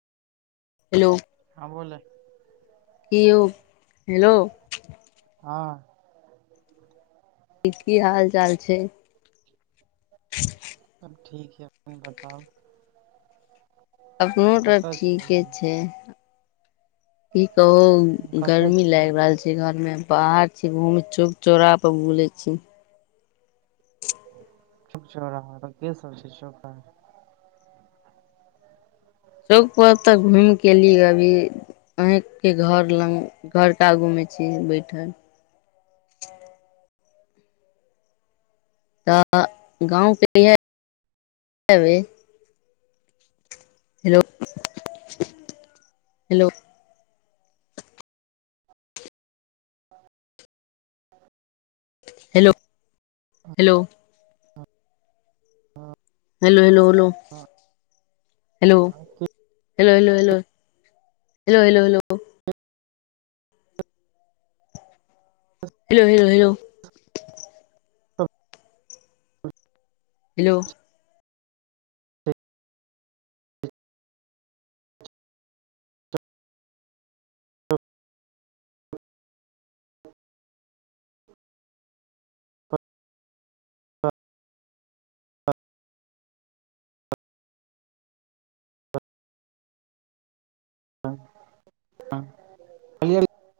Hello हँ बोल की यौ हेलो हँ की हाल चाल छै सब ठीक है अपन बताउ। अपनो त कतऽ छी ठीके अभी छै की कहू कतऽ गर्मी छी लैग अभी रहल छै घर मे बाहर छी घूमे चौराहा पर घुमे छी चोक चोराहा पर केसब छै चौक पर तऽ घूम के एलियै अभी अही के घर लग घरके आगूमे छी बैठल तऽ गाँवके इएहबै हेलो हेलो हेलो हेलो हां hello hello hello hello hello hello hello hello hello hello hello hello hello हँ हँ [inaudible] हेलो हँ हँ